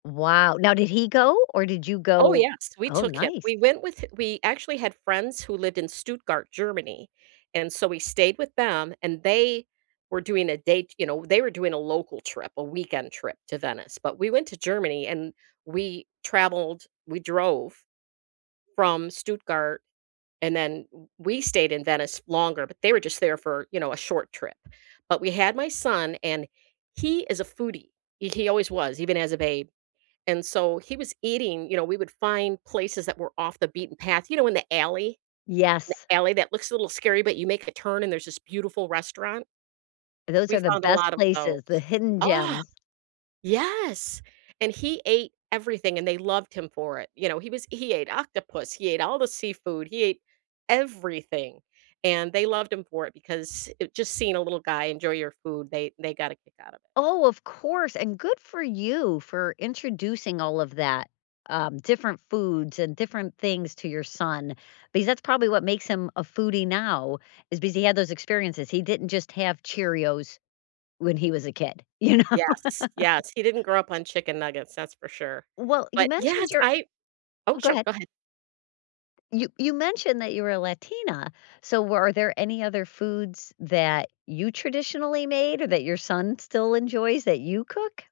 Wow, now did he go or did you Oh go? yes, we Oh, took him; nice. we went with we actually had friends who lived in Stuttgart, Germany, and so we stayed with them and they were doing a date, you know, they were doing a local trip, a weekend trip to Venice, but we went to Germany and we traveled, we drove from Stuttgart, and then w we stayed in Venice longer, but they were just there for, you know, a short trip. But we had my son, and he is a foodie. He he always was, even as a babe. And so he was eating you know, we would find places that were off the beaten path, you know, in the alley? Yes. The alley that looks a little scary, but you make a turn and there's this beautiful restaurant? Those We are the found a best lot of places, the those. hidden Ah! gems. Yes, and he ate everything, and they loved him for it, you know, he was he ate octopus, he ate all the seafood, he ate everything, and they loved him for it because it just seeing a little guy enjoy your food, they they got a kick out of it. Oh, of course, and good for you for introducing all of that, um, different foods and different things to your son because that's probably what makes him a foodie now is because he had those experiences; he didn't just have Cheerios when he was a kid, you know. Yes, yes, he didn't grow up on chicken nuggets, that's for sure. Well, you But mentioned yes, your I Oh Oh, go sure, ahead. go ahead. You you mentioned that you were a Latina, so were are there any other foods that you traditionally made or that your son still enjoys that you cook?